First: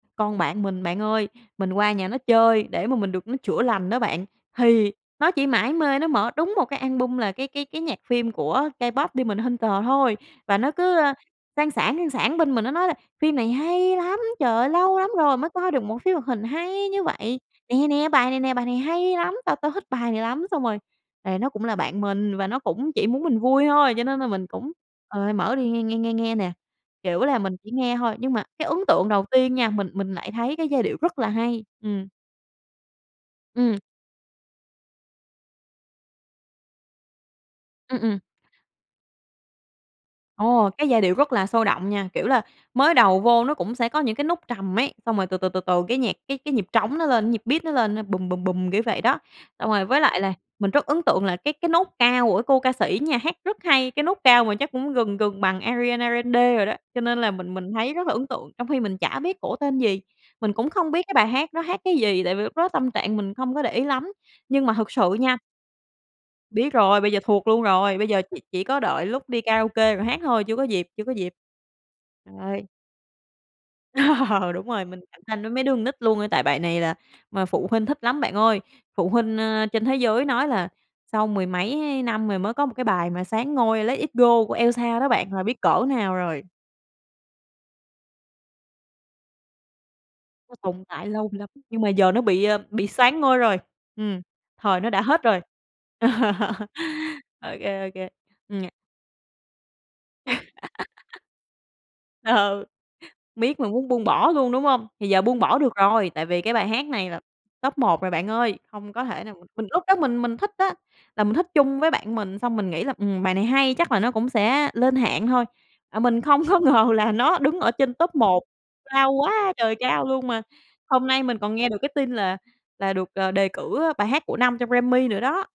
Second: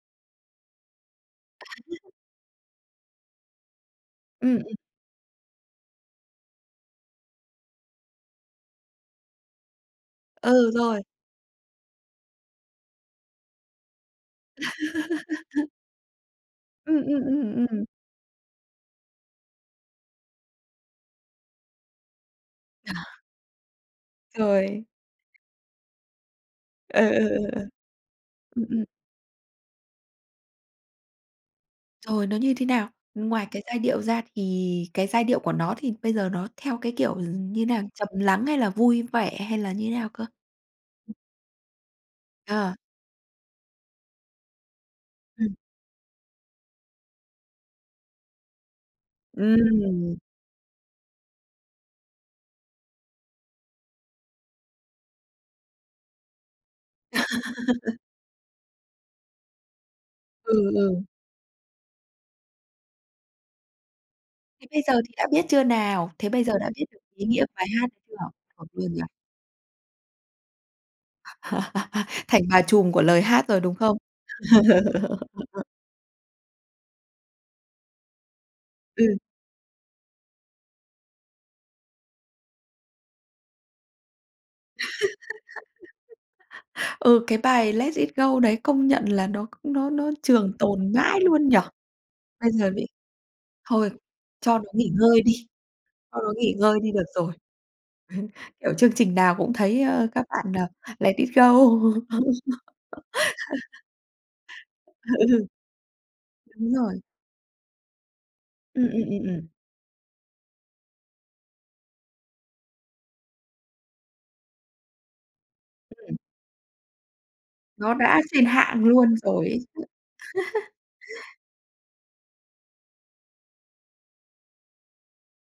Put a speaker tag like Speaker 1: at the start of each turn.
Speaker 1: Con bạn mình, bạn ơi, mình qua nhà nó chơi để mà mình được nó chữa lành đó bạn.
Speaker 2: Ừm, ừm.
Speaker 1: Thì nó chỉ mải mê nó mở đúng một cái album, là cái cái cái nhạc phim của K-pop Demon Hunter thôi. Và nó
Speaker 2: Ừ,
Speaker 1: cứ,
Speaker 2: rồi.
Speaker 1: ơ, sang sảng, sang sảng bên mình, nó nói là: "Phim này hay lắm. Trời ơi, lâu lắm rồi mới coi được một phim hoạt hình hay
Speaker 2: Ừm,
Speaker 1: như
Speaker 2: ừm,
Speaker 1: vậy.
Speaker 2: ừm, ừm, ừm.
Speaker 1: Nè, nè, bài này nè, bài này hay lắm, tao tao thích bài này lắm." Xong rồi, tại nó cũng là bạn mình và nó cũng
Speaker 2: Ờ.
Speaker 1: chỉ muốn mình vui thôi, cho nên là mình cũng,
Speaker 2: Rồi.
Speaker 1: ờ, mở đi, nghe, nghe, nghe, nghe nè.
Speaker 2: Ừ,
Speaker 1: Kiểu
Speaker 2: ừ,
Speaker 1: là
Speaker 2: ừ,
Speaker 1: mình
Speaker 2: ừ.
Speaker 1: chỉ nghe thôi, nhưng mà
Speaker 2: Ừm,
Speaker 1: cái ấn
Speaker 2: ừm.
Speaker 1: tượng đầu tiên nha, mình mình lại thấy cái giai điệu rất là hay. Ừm.
Speaker 2: Rồi nó như thế nào? Ngoài cái
Speaker 1: Ừm.
Speaker 2: giai điệu ra thì cái giai điệu của nó, thì bây giờ nó theo cái kiểu gi như thế nào?
Speaker 1: Ừm,
Speaker 2: Trầm
Speaker 1: ừm.
Speaker 2: lắng hay là vui vẻ, hay là như thế nào cơ?
Speaker 1: Ồ, cái giai điệu rất là sôi động nha. Kiểu là
Speaker 2: Ờ.
Speaker 1: mới đầu vô nó cũng sẽ có những cái nốt trầm ấy, xong rồi từ từ,
Speaker 2: Ừm.
Speaker 1: từ từ cái nhạc, cái cái nhịp trống nó lên, nhịp beat nó lên á, bùm, bùm, bùm, kiểu vậy đó. Xong rồi, với
Speaker 2: Ừm.
Speaker 1: lại là mình rất ấn tượng là cái cái nốt cao của cái cô ca sĩ nha, hát rất hay, cái nốt cao mà chắc cũng gần gần bằng Ariana Grande rồi đó. Cho nên là mình mình thấy rất là ấn tượng trong khi mình chả biết cổ tên gì, mình
Speaker 2: Ừ,
Speaker 1: cũng không
Speaker 2: ừ.
Speaker 1: biết cái bài hát nó hát cái gì, tại vì lúc đó tâm trạng mình không có để ý lắm, nhưng
Speaker 2: Thế
Speaker 1: mà
Speaker 2: bây
Speaker 1: thực
Speaker 2: giờ
Speaker 1: sự
Speaker 2: thì đã
Speaker 1: nha
Speaker 2: biết chưa nào? Thế bây giờ đã
Speaker 1: Biết
Speaker 2: biết được
Speaker 1: rồi, bây giờ
Speaker 2: ý nghĩa
Speaker 1: thuộc luôn
Speaker 2: bài hát
Speaker 1: rồi,
Speaker 2: này
Speaker 1: bây
Speaker 2: chưa?
Speaker 1: giờ chỉ chỉ
Speaker 2: Thuộc
Speaker 1: có
Speaker 2: luôn
Speaker 1: đợi
Speaker 2: rồi.
Speaker 1: lúc đi karaoke rồi hát thôi, chưa có dịp, chưa có dịp.
Speaker 2: Thành bà
Speaker 1: Rồi.
Speaker 2: trùm của lời hát rồi, đúng không?
Speaker 1: Ờ, đúng rồi, mình cạnh tranh với mấy đứa con nít luôn, tại bài này là mà phụ huynh thích lắm, bạn ơi. Phụ
Speaker 2: Ừ.
Speaker 1: huynh, ơ, trên thế giới nói là sau mười mấy năm rồi mới có một cái bài mà soán ngôi "Let It Go" của Elsa đó bạn, là biết cỡ nào rồi.
Speaker 2: Ừ, cái bài "Let It Go" đấy công nhận là nó nó nó trường
Speaker 1: Nó tồn
Speaker 2: tồn
Speaker 1: tại
Speaker 2: mãi
Speaker 1: lâu
Speaker 2: luôn
Speaker 1: lắm,
Speaker 2: nhỉ?
Speaker 1: nhưng mà giờ nó bị,
Speaker 2: Bây
Speaker 1: ờ,
Speaker 2: giờ bị
Speaker 1: bị soán ngôi rồi,
Speaker 2: thôi
Speaker 1: ừm,
Speaker 2: cho nó
Speaker 1: thời nó
Speaker 2: nghỉ
Speaker 1: đã
Speaker 2: ngơi
Speaker 1: hết
Speaker 2: đi,
Speaker 1: rồi.
Speaker 2: cho nó nghỉ ngơi đi được rồi.
Speaker 1: Ô kê, ô kê, ừm.
Speaker 2: Kiểu, chương trình nào cũng thấy, ơ, các bạn n "Let It Go". Ừ,
Speaker 1: Ừ, biết mà muốn buông bỏ luôn, đúng hông? Thì giờ buông
Speaker 2: ừ.
Speaker 1: bỏ được rồi, tại vì cái bài
Speaker 2: Đúng
Speaker 1: hát
Speaker 2: rồi.
Speaker 1: này là top 1 rồi, bạn ơi.
Speaker 2: Ừm,
Speaker 1: Hông có
Speaker 2: ừm, ừm,
Speaker 1: thể nào
Speaker 2: ừm.
Speaker 1: mình lúc đó mình mình thích á, là mình thích chung với bạn mình xong mình nghĩ là, ừm, bài này hay, chắc là nó cũng sẽ lên hạng thôi. À,
Speaker 2: Ừm.
Speaker 1: mình không có ngờ là nó đứng ở
Speaker 2: Nó
Speaker 1: trên top
Speaker 2: đã
Speaker 1: 1
Speaker 2: trên hạng
Speaker 1: cao
Speaker 2: luôn rồi
Speaker 1: quá
Speaker 2: ấy
Speaker 1: trời
Speaker 2: chứ.
Speaker 1: cao luôn mà, hôm nay mình còn nghe được cái tin là là được, à, đề cử, ơ, bài hát của năm trong Grammy nữa đó.